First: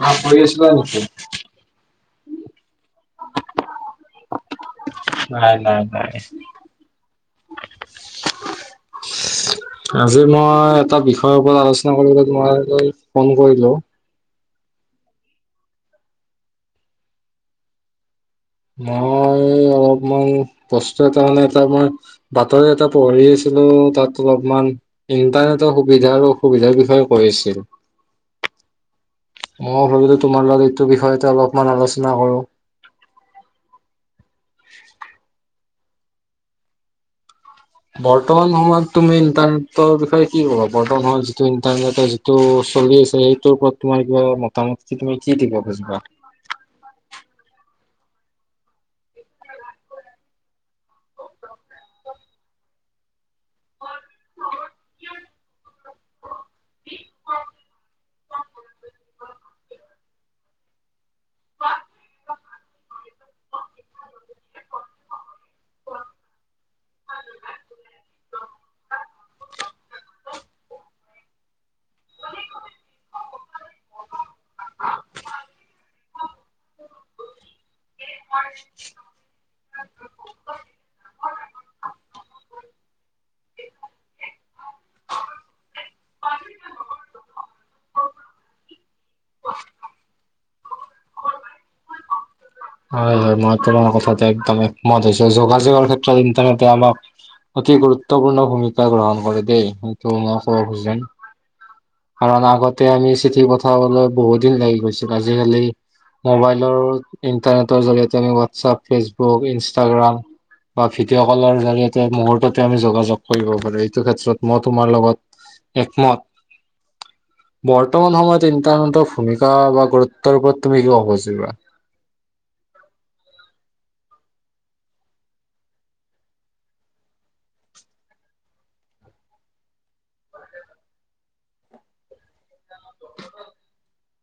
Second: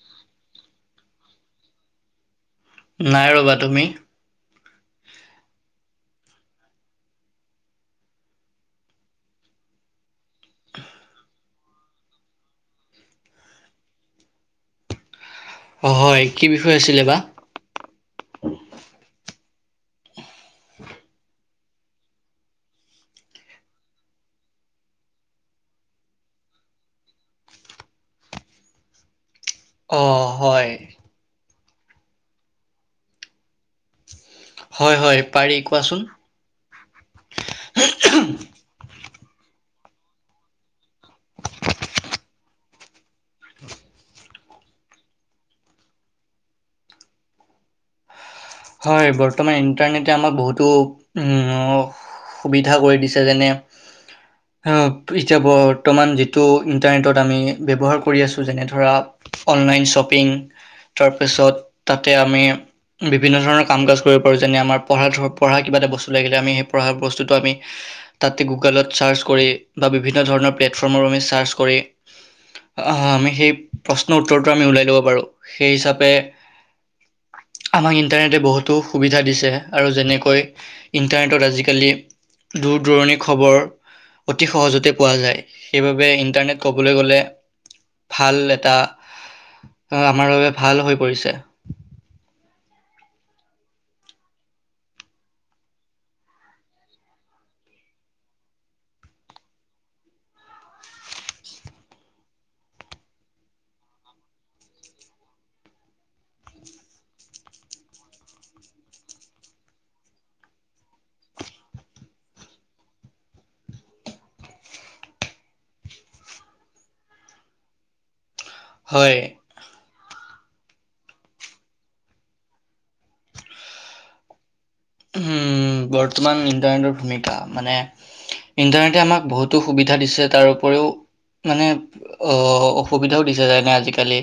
ম পঢ় আছিল নকি [unintelligible] নাই ৰবা তুমি নাই নাই নাই আজি মই এটা বিষয়ৰ ওপৰত আলোচনা কৰিবলৈ মই ফোন কৰিলো অ হয় কি বিষয় আছিলে বা মই অলপমান বস্তু এটা মে এটা মই বাতৰি এটা পঢ়ি আছিলো তাত অলপমান ইন্টাৰনেটৰ সুবিধা আৰু অসুবিধাৰ বিষয়ে কৈ আছিলো মই অ ভাবিলো তোমাৰ লগত হয় এইটো বিষয়তে অলপ [unintelligible] অকমান আলোচনা কৰো হয় হয় পাৰি পাচোন [unintelligible] বৰ্তমান সময়ত তুমি ইন্টাৰনেটৰ বিষয়ে কি কবা বৰ্তমান সময়ত যিটো ইন্টাৰনেটৰ যিটো চলি আছে সেইটোৰ ওপৰত তোমাৰ কিবা মাম তুমি কি দিব খুজিবা [unintelligible] হয় বৰ্তমান ইন্টাৰনেটে আমাক বহুতো উ সুবিধা কৰি দিছে যেনে এতিয়া বৰ্তমান টো ইণ্টাৰনেটত আমি ব্যৱহাৰ কৰি আছোঁ যেনে ধৰা অনলাইন শ্বপিং তাৰপিছত তাতে আমি আৰু বিভিন্ন ধৰণৰ কাম ক কৰিব পাৰোঁ যেনে আমাৰ পঢ়া পঢ়া কিবা এটা বস্তু লাগিলে আমি সেই পঢ়া বস্তুটো আমি তাতে গুগলত চাৰ্চ কৰি বা বিভিন্ন ধৰণৰ প্লেটফৰ্মৰ আমি উ ইণ্টাৰনেটে বহুতো সুবিধা দিছে আৰু যেনেকৈ ইণ্টাৰনেটত আজিকালি দূৰ দূৰণিৰ খবৰ অতি সহজতে পোৱা যায় সেইবাবে ইণ্টাৰনেট ক'বলৈ গ'লে ভাল এটা আমাৰ বাবে ভাল হৈ পৰিছে হয় হয় মই তোাৰ কথা একম মতছো যোগাযোগৰ ক্ষেত্ৰত ইন্টাৰনেট আমাক অতি গুৰুত্বপূৰ্ণ ভূমিকা গ্ৰহণ কৰে দেই সেইটো মই কব খোা কাৰণ আগতে আমি চিঠি পঠাবলৈ বহুত দিন লাগি গৈছিল আজিকালি মোবাইলৰ ইণ্টাৰনেটৰ জৰিয়তে আমি হোৱাটছআপ ফেচবুক ইনষ্টাগ্ৰাম বা ভিডিঅ' কলৰ জৰিয়তে মুহূৰ্ততে আমি যোগাযোগ কৰিব পাৰো এইটো ক্ষেত্ৰত মই তোমাৰ লগত একমত বৰ্তমান সময়ত চিন্তানত হয় ভূমিকা বা গুৰুত্ব তাৰ ওপৰত তুমি কিয় হবচিবা উম বৰ্তমান ইণ্টাৰনেটৰ ভূমিকা মানে ইণ্টাৰনেটে আমাক বহুতো সুবিধা দিছে তাৰপৰিও মানে অসুবিধাও দিছে যেনে আজিকালি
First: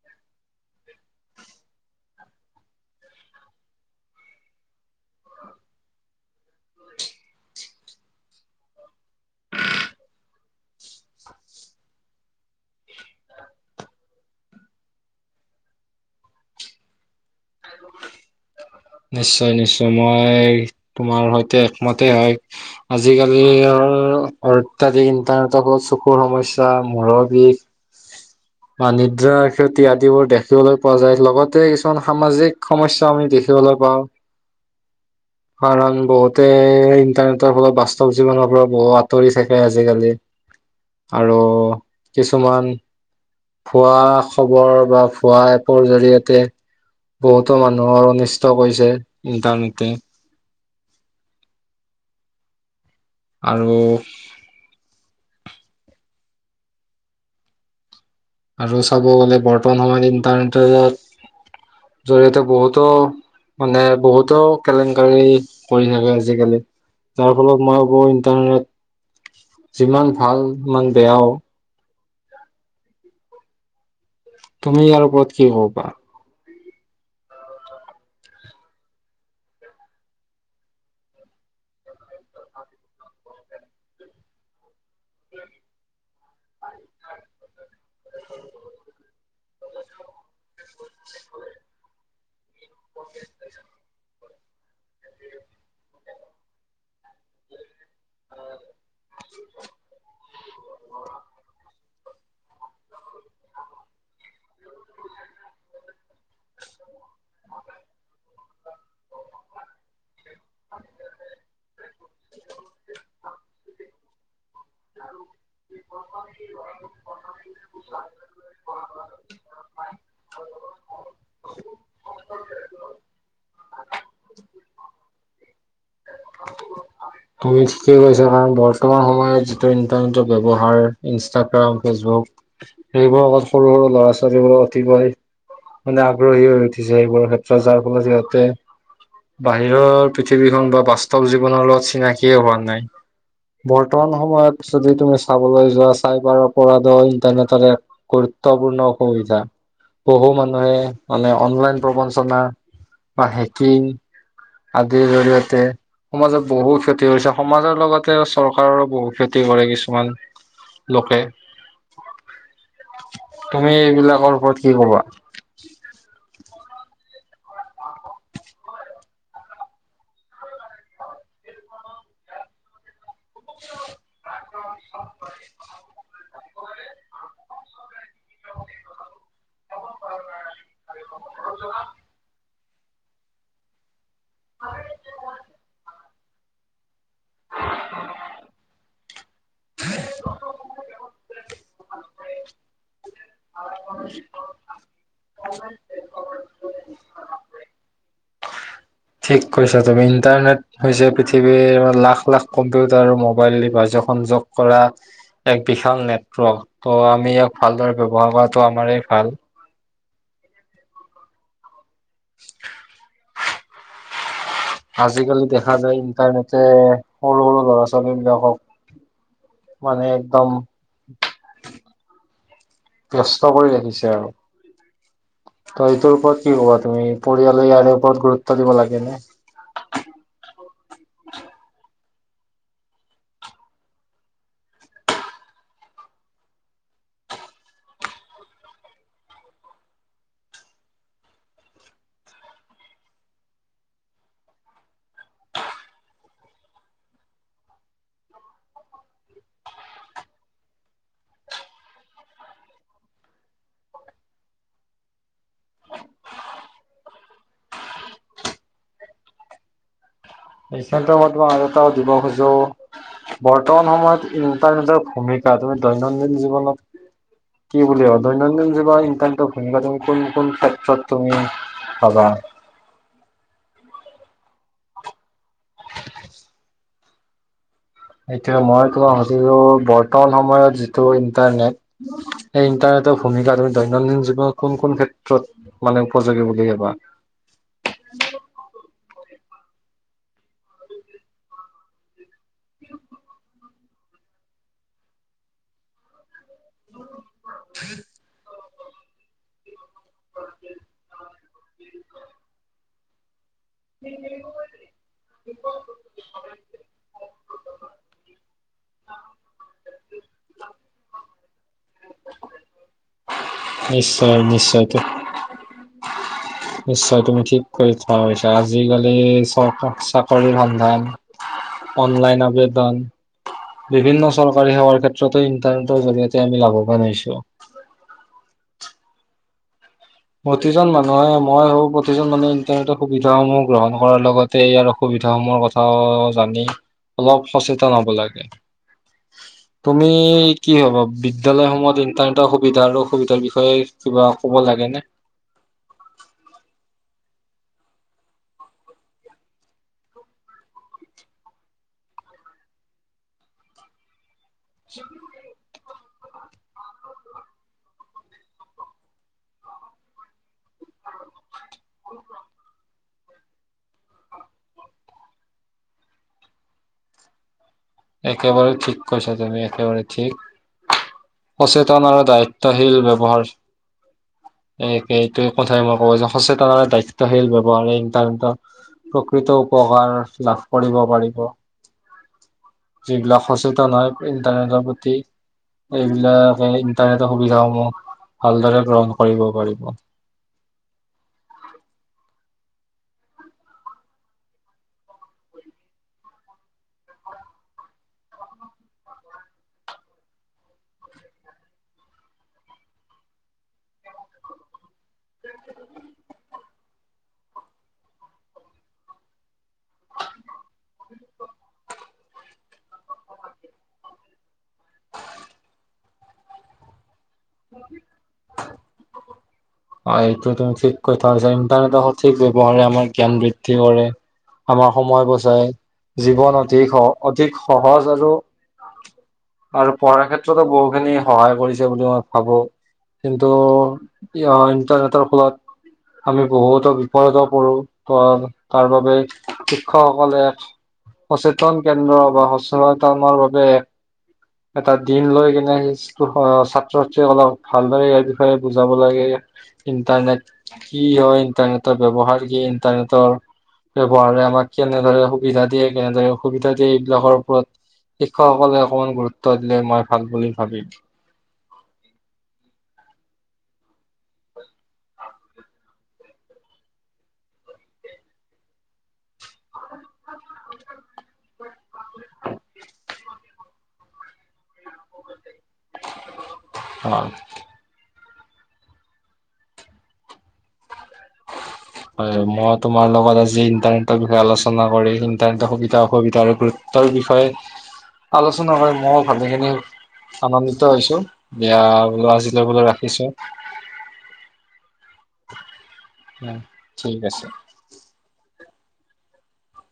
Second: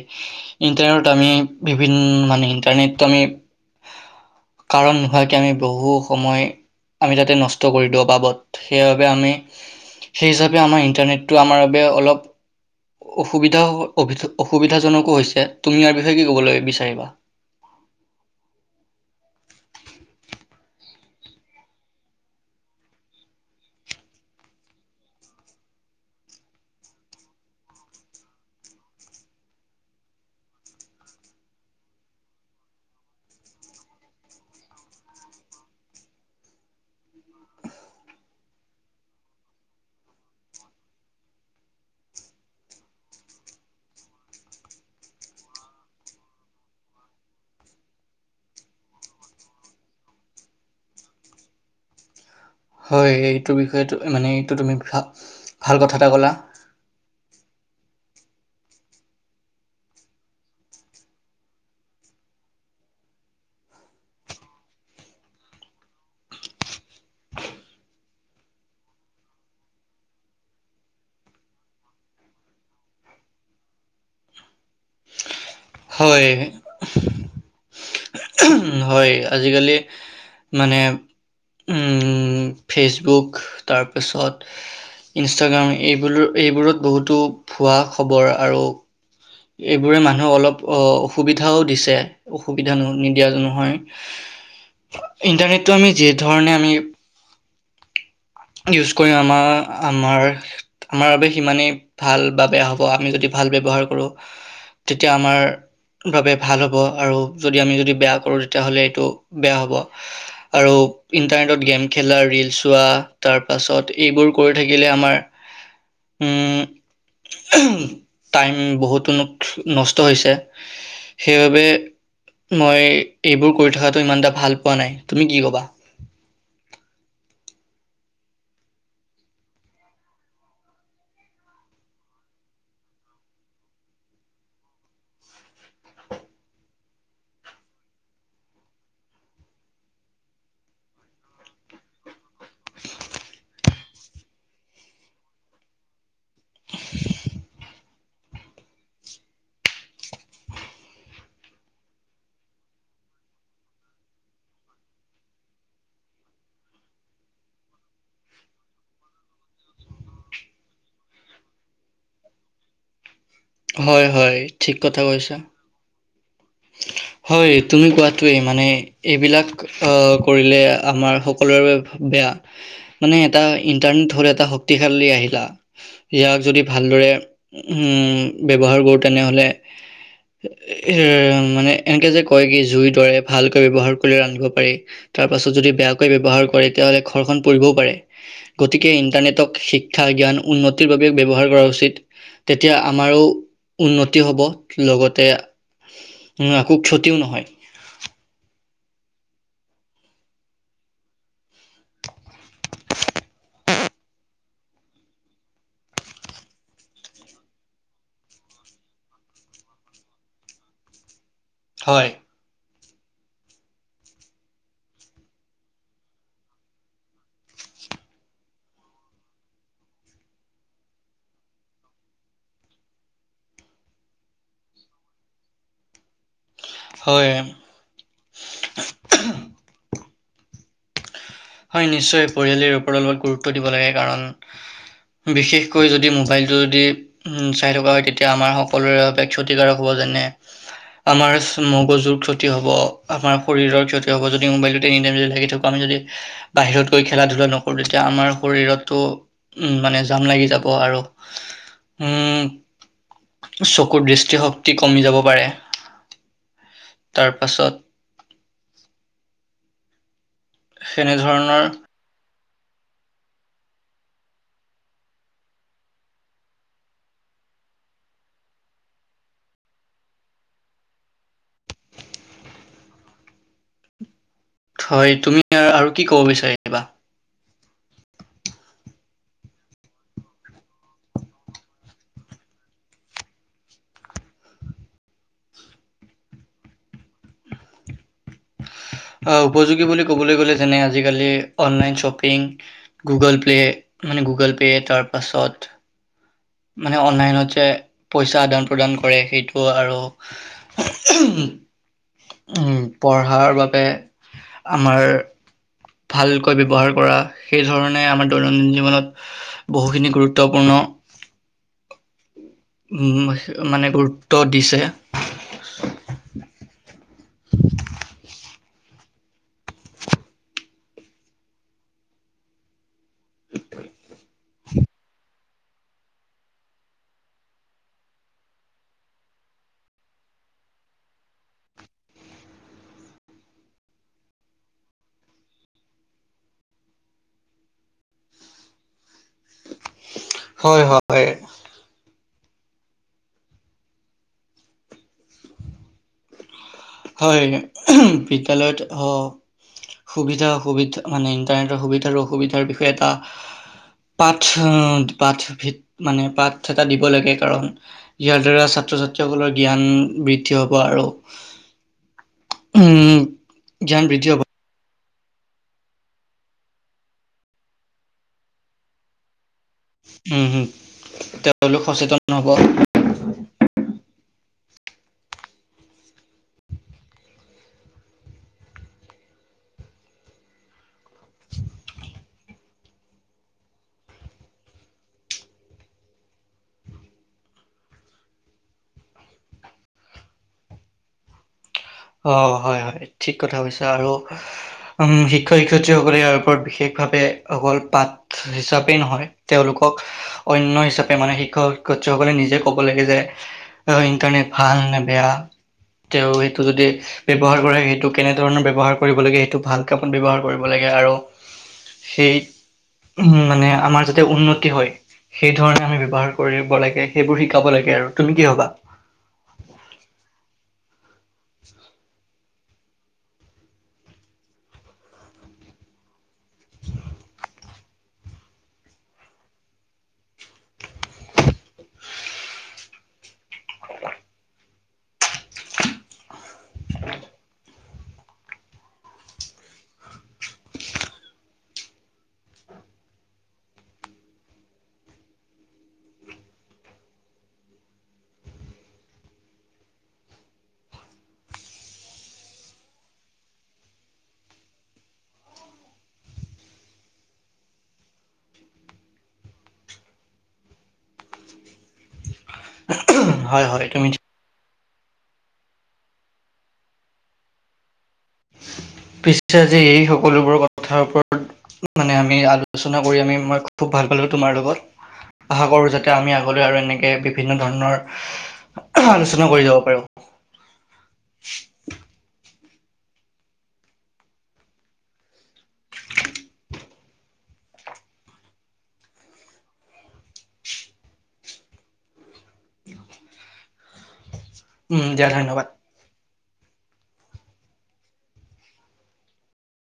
ইণ্টাৰনেটত আমি বিভিন্ন মানে ইণ্টাৰনেটটো আমি কাৰণ নোহোৱ আমি বহু সময় আমি তাতে নষ্ট কৰি দিওঁ বাবদ সেইবাবে আমি সেই হিচাপে আমাৰ ইন্টাৰনেটটো আমাৰ বাবে অলপ অসুবিধা অসুবিধাজনকো হৈছে তুমি ইয়াৰ বিষয়ে কি ক'বলৈ বিচাৰিবা নিশ্চয় নিশ্চয় মই তোমাৰ সৈতে একমতে হয় আজিকালিৰ আধ্যাত্মিক ইন্টাৰনেটৰ চকুৰ সমস্যা মূৰৰ বিষ বাণিদ্ৰা ক্ষতি আদিবোৰ দেখিবলৈ পোৱা যায় লগতে কিছুমান সামাজিক সমস্যাও আমি দেখি দেখিবলৈ পাওঁ কাৰণ বহুতে ইণ্টাৰনেটৰ ফলত বাস্তৱ জীৱনৰ পৰা বহু আঁতৰি থাকে আজিকালি আৰু কিছুমান ভুৱা খবৰ বা ভুৱ এপৰ জৰিয়তে বহুতো মানুহৰ ষ্ট কৈছে ইন্টাৰনেতে হয় এইটো আৰু বিষয়েটো মানে এইটো তুমি ভাল কথা এটা ক'লা আৰু চাব গ'লে বৰ্তমান সময়ত ইণ্টাৰনেটৰ জৰি়য়তে বহুতো মানে বহুতো কেলেংকাৰী কৰি থাকে আজিকালি যাৰ ফলত মই ভাবো ইণ্টাৰনেট যিমান ভাল সিমান বেয়াও তুমি ইয়াৰ ওপৰত কি হ'বা হয় হয় আজিকালি মানে উম ফেচবুক তাৰপিছত ইনষ্টাগ্ৰাম এইবোৰ এইবোৰত বহুতো ভোৱা খবৰ আৰু এইবোৰে মানুহে অলপ অ অসুবিধাও দিছে সুবিধা নিদিয়া জনোহয় ইণ্টাৰনেটটো আমি যি ধৰণে আমি ইউজ কৰি আমাৰ আমাৰ আমাৰ বাবে সিমানেই ভাল বা বেয়া হ'ব আমি যদি ভাল ব্যৱহাৰ কৰোঁ তেতিয়া আমাৰ বাবে ভাল হ'ব আৰু যদি আমি যদি বেয়া কৰোঁ তেতিয়াহ'লে এইটো বেয়া হ'ব আৰু ইণ্টাৰনেটত গেম খেলা ৰীল চোৱা তাৰ পাছত এইবোৰ থাকিলে আমাৰ উ টাইম বহুতো নষ্ট হৈছে সেইবাবে মই এইবোৰ কৰি থকাটো ইমান এটা ভাল পোৱা নাই তুমি কি ক'বা তুমি ঠিকেই কৈছা কাৰণ বৰ্তমান সময়ত যিটো ইন্টাৰনেটৰ ব্য্ৱহাৰ ইনষ্টাগ্ৰাম ফেচবুক সেইবোৰৰ লগত সৰু সৰু ল'ৰা ছোৱালীবোৰ অতিকৈ মানে আগ্ৰহী হৈ উঠিছে সেইবোৰৰ ক্ষেত্ৰত যাৰ ফলত সিহতে বাহিৰৰ পৃথিৱীখন বা তল জীৱনৰ লগত চিনাকি কিয় হোৱা নাই বৰ্তমান সময়ত যদি তুমি চাবলৈ যোৱা চাইবাৰৰপ ইণ্টাৰনেটৰ এক গুৰুত্বপূৰ্ণ অসুবিধা বহু মানুহে মানে অনলাইন প্ৰবঞ্চনা বা হেকিং আদিৰ জৰিয়তে সমাজত বহু ক্ষতি কৰিছে সমাজৰ লগতে চৰকাৰৰো বহু ক্ষতি কৰে কিছুমান লোকে তুমি হয় হয় এইবিলাকৰ ওপৰত ঠিক কি কথা কবা কৈছা। হয়, তুমি কোৱাটোৱেই মানে এইবিলাক আ, কৰিলে আমাৰ সকলোৰে বাবে বেয়া মানে এটা ইন্টাৰনেট হ'ল এটা শক্তিশালী আহিলা ইয়াক যদি ভালদৰে হম, ব্যৱহাৰ কৰো তেনেহ'লে হে মানে এনেকে যে, কয় কি জুই দৰে ভালকৈ ব্যৱহাৰ ক আনিব পাৰি তাৰপাছত যদি বেয়া ব্যৱহাৰ কৰে তেতিয়াহ'লে ঘৰখন পৰিবও পাৰে গতিকে ইণ্টাৰনেটক শিক্ষা জ্ঞান উন্নতিৰ বাবে ব্যৱহাৰ কৰা উচিত। তেতিয়া আমাৰো উন্নতি হ'ব লগতে উ, একো ক্ষতিও নহয়। ঠিক কৈছা তুমি ইণ্টাৰনেট হৈছে পৃথিৱীৰ লাখ, লাখ কম্পিউটাৰ মোবাইল [unintelligible] সংযোগ কৰা এক বিশাল নেটৱৰ্ক, ত' আমি ইয়াক ভালদৰে ব্যৱহাৰ কৰাটো আমাৰেই ভাল। হয়। আজিকালি দেখা যায় ইণ্টাৰনেটে সৰু, সৰু ল'ৰা ছোৱালী বিলাকক মানে একদম ব্যস্ত কৰি ৰাখিছে আৰু। ত এইটোৰপৰত কি ক'বা তুমি? হয় পৰিয়ালে ইয়াৰে ওপৰত গুৰুত্ব দিব লাগে নে? হয়, নিশ্চয় পৰিয়ালৰ ওপৰত অলপ গুৰুত্ব দিব লাগে কাৰণ বিশেষকৈ যদি মোবাইলটো যদি চাই থকা হয়, তেতিয়া আমাৰ সকলোৰে বাবে ক্ষতিকাৰক হ'ব যেনে আমাৰ মগজুৰ ক্ষতি হ'ব, আমাৰ শৰীৰৰ ক্ষতি হ'ব যদি মোবাইলটো তিনি টাইম যদি থাকি থাকো আমি যদি বাহিৰত গৈ খেলা ধূলা নকৰো তেতিয়া আমাৰ শৰীৰতো উম, মানে জাম লাগি যাব আৰু উম চকুৰ দৃষ্টিশক্তি কমি যাব পাৰে তাৰ পাছত [unintelligible] সেনেধৰণৰ আৰু এটা দিব খো বৰ্তমান সময়ত ইণ্টাৰনেটৰ ভূমিকা তুমি দৈনন্দিন জীৱনত কি বুলি [unintelligible] দৈনন্দিন জীৱন ইন্টাৰনেটৰ ভূমিকা তুমি কোন, কোন ক্ষেত্ৰত তুমি ভাবা? হয়, তুমি আৰু কি ক'ব বিচাৰিবা? এতিয়া মই [unintelligible] বৰ্তমান সময়ত যিটো ইণ্টাৰনেট সেই ইন্টাৰনেটৰ ভূমিকা তুমি দৈনন্দিন জীৱনত কোন, কোন ক্ষেত্ৰত মানে উপযোগী বুলি ভাবা? উপযোগী বুলি ক'বলৈ গ'লে যেনে, আজিকালি অনলাইন শ্বপিং গুগল প্লে মানে গুগল পে' তাৰ পাছত মানে অনলাইনত যে, পইচা আদান প্ৰদান কৰে সেইটো আৰু উম, পঢ়াৰ বাব আমাৰ ভালকৈ ব্যৱহাৰ কৰা সেই ধৰণে আমাৰ দৈনন্দিন জীৱনত বহুখিনি গুৰুত্বপূৰ্ণ মানে গুৰুত্ব নিশ্চয়, দিছে নিশ্চয়, নিশ্চয় তুমি ঠিক [unintelligible] আজিকালি চ, চাকৰিৰ সন্ধান, অনলাইন আবেদন বিভিন্ন চৰকাৰী সেৱাৰ ক্ষেত্ৰতো ইন্টাৰনেটৰ জৰিয়তে আমি লাভৱান হৈছোঁ। প্ৰতিজন মানুহে মই হওঁ প্ৰতিজন মানুহে ইন্টাৰনেটৰ সুবিধা সমূহ গ্ৰহণ কৰাৰ লগতে ইয়াৰ অসুবিধা সমূহৰ কথায়ো জানি অলপ সচেতন হ'ব লাগে। তুমি কি হয় ভাবা? হয় বিদ্যালয়সমূহত ইন তান এটা সুবিধা আৰু অসুবিধাৰ বিষয়ে কিবা ক'ব লাগে নে? হয়, বিদ্যালয়ত অ', সুবিধা অসুবিধা মানে ইণ্টাৰনেটৰ সুবিধা আৰু অসুবিধাৰ বিষয়ে এটা পাঠ, পাঠ ভিত মানে পাঠ এটা দিব লাগে কাৰণ ইয়াৰ দ্বাৰা ছাত্ৰ ছাত্ৰীসকলৰ জ্ঞান বৃদ্ধি হ'ব আৰু উ [unintelligible] উম জ্ঞান বৃদ্ধি হ'ব একেবাৰে ঠিক কৈছা তুমি। একেবাৰে ঠিক উম হম তেওঁলোক সচেতন আৰু হ'ব দায়িত্বশীল ব্যৱহাৰ একেই এই কথাই মই ক'ব যাম সচেতন আৰু দায়িত্বশীল ব্যৱহাৰে ইন্টাৰনেটৰ প্ৰকৃত উপকাৰ লাভ কৰিব পাৰিব। যিবিলাক সচেতন হয় ইন্টাৰনেটৰ প্ৰতি এইবিলাকে ইন্টাৰনেটৰ সুবিধা সমূহ ভালদৰে গ্ৰহণ কৰিব পাৰিব। অহঁ হয় হয় ঠিক কথা হৈছে আৰু উম, শিক্ষক শিক্ষয়িত্ৰীসকলে ইয়াৰ ওপৰত বিশেষভাৱে অকল পাঠ হিচাপেই নহয় তেওঁলোকক অন্য হিচাপে মানে শিক্ষক শিক্ষয়িত্ৰীসকলে নিজে ক'ব লাগে যে ইণ্টাৰনেট ভাল নে বেয়া তেওঁ সেইটো যদি ব্যৱহাৰ কৰে সেইটো কেনেধৰণৰ ব্যৱহাৰ কৰিব লাগে সেইটো ভাল কামত ব্যৱহাৰ কৰিব লাগে আৰু সেই উম, মানে আমাৰ যাতে উন্নতি হয় সেই ধৰণে আমি ব্যৱহাৰ কৰিব লাগে। সেইবোৰ শিকাব লাগে আৰু তুমি কি কবা? কৈ থাক ইন্টাৰনেটৰ সঠিক ৱাৰে আমাৰ জ্ঞান বৃদ্ধি কৰে আমাৰ সময় বচায় জীৱন অধিক অধিক সহজ আৰু আৰু পঢ়াৰ ক্ষেত্ৰতো বহু খিনি সহায় কৰিছে বুলি মই ভাবো কিন্তু ইণ্টাৰনেটৰ ফলত আমি বহুতো বিপদতো পৰো তাৰ বাবে শিক্ষকসকলে এক সচেতন কেন্দ্ৰ বা সচেতনতাৰ বাবে এটা দিন লৈ কেনে ছাত্ৰ ছাত্ৰীসকলক ভালদৰে বিষয়ে বুজাব লাগে ইণ্টাৰনেট কি হয় ইণ্টাৰনেটৰ ব্যৱহাৰ কি ইণ্টাৰনেটৰ ব্যৱহাৰ আমাক কেনেদৰে সুবিধা দিয়ে কেনেদৰে অসুবিধা দিয়ে এইবিলাকৰ ওপৰত শিক্ষকসকলে অকমান গুৰুত্ব দিলে মই ভাল বুলি ভাবিম। হয় হয় তুমি পিছে যে এই হ সকলোবোৰ কথাৰ ওপৰত মানে আমি আলোচনা কৰি আমি মই খুব ভাল পালো তোমাৰ লগত। আশা কৰোঁ যাতে আমি আগলৈ আৰু এনেকে হয় বিভিন্ন ধৰণৰ আলোচনা কৰি যাব পাৰোঁ। মই তোমাৰ লগত আজি ইন্টাৰনেটৰ বিষয়ে আলোচনা কৰি ইন্টাৰনেটৰ সুবিধা অসুবিধা আৰু গুৰুত্বৰ বিষয়ে আলোচনা কৰি মই ভালেখিনি আনন্দিত হৈছো এৱা লবলৈ ৰাখিছোঁ। উম দিয়া ধন্যবাদ। উ ঠিক আছে।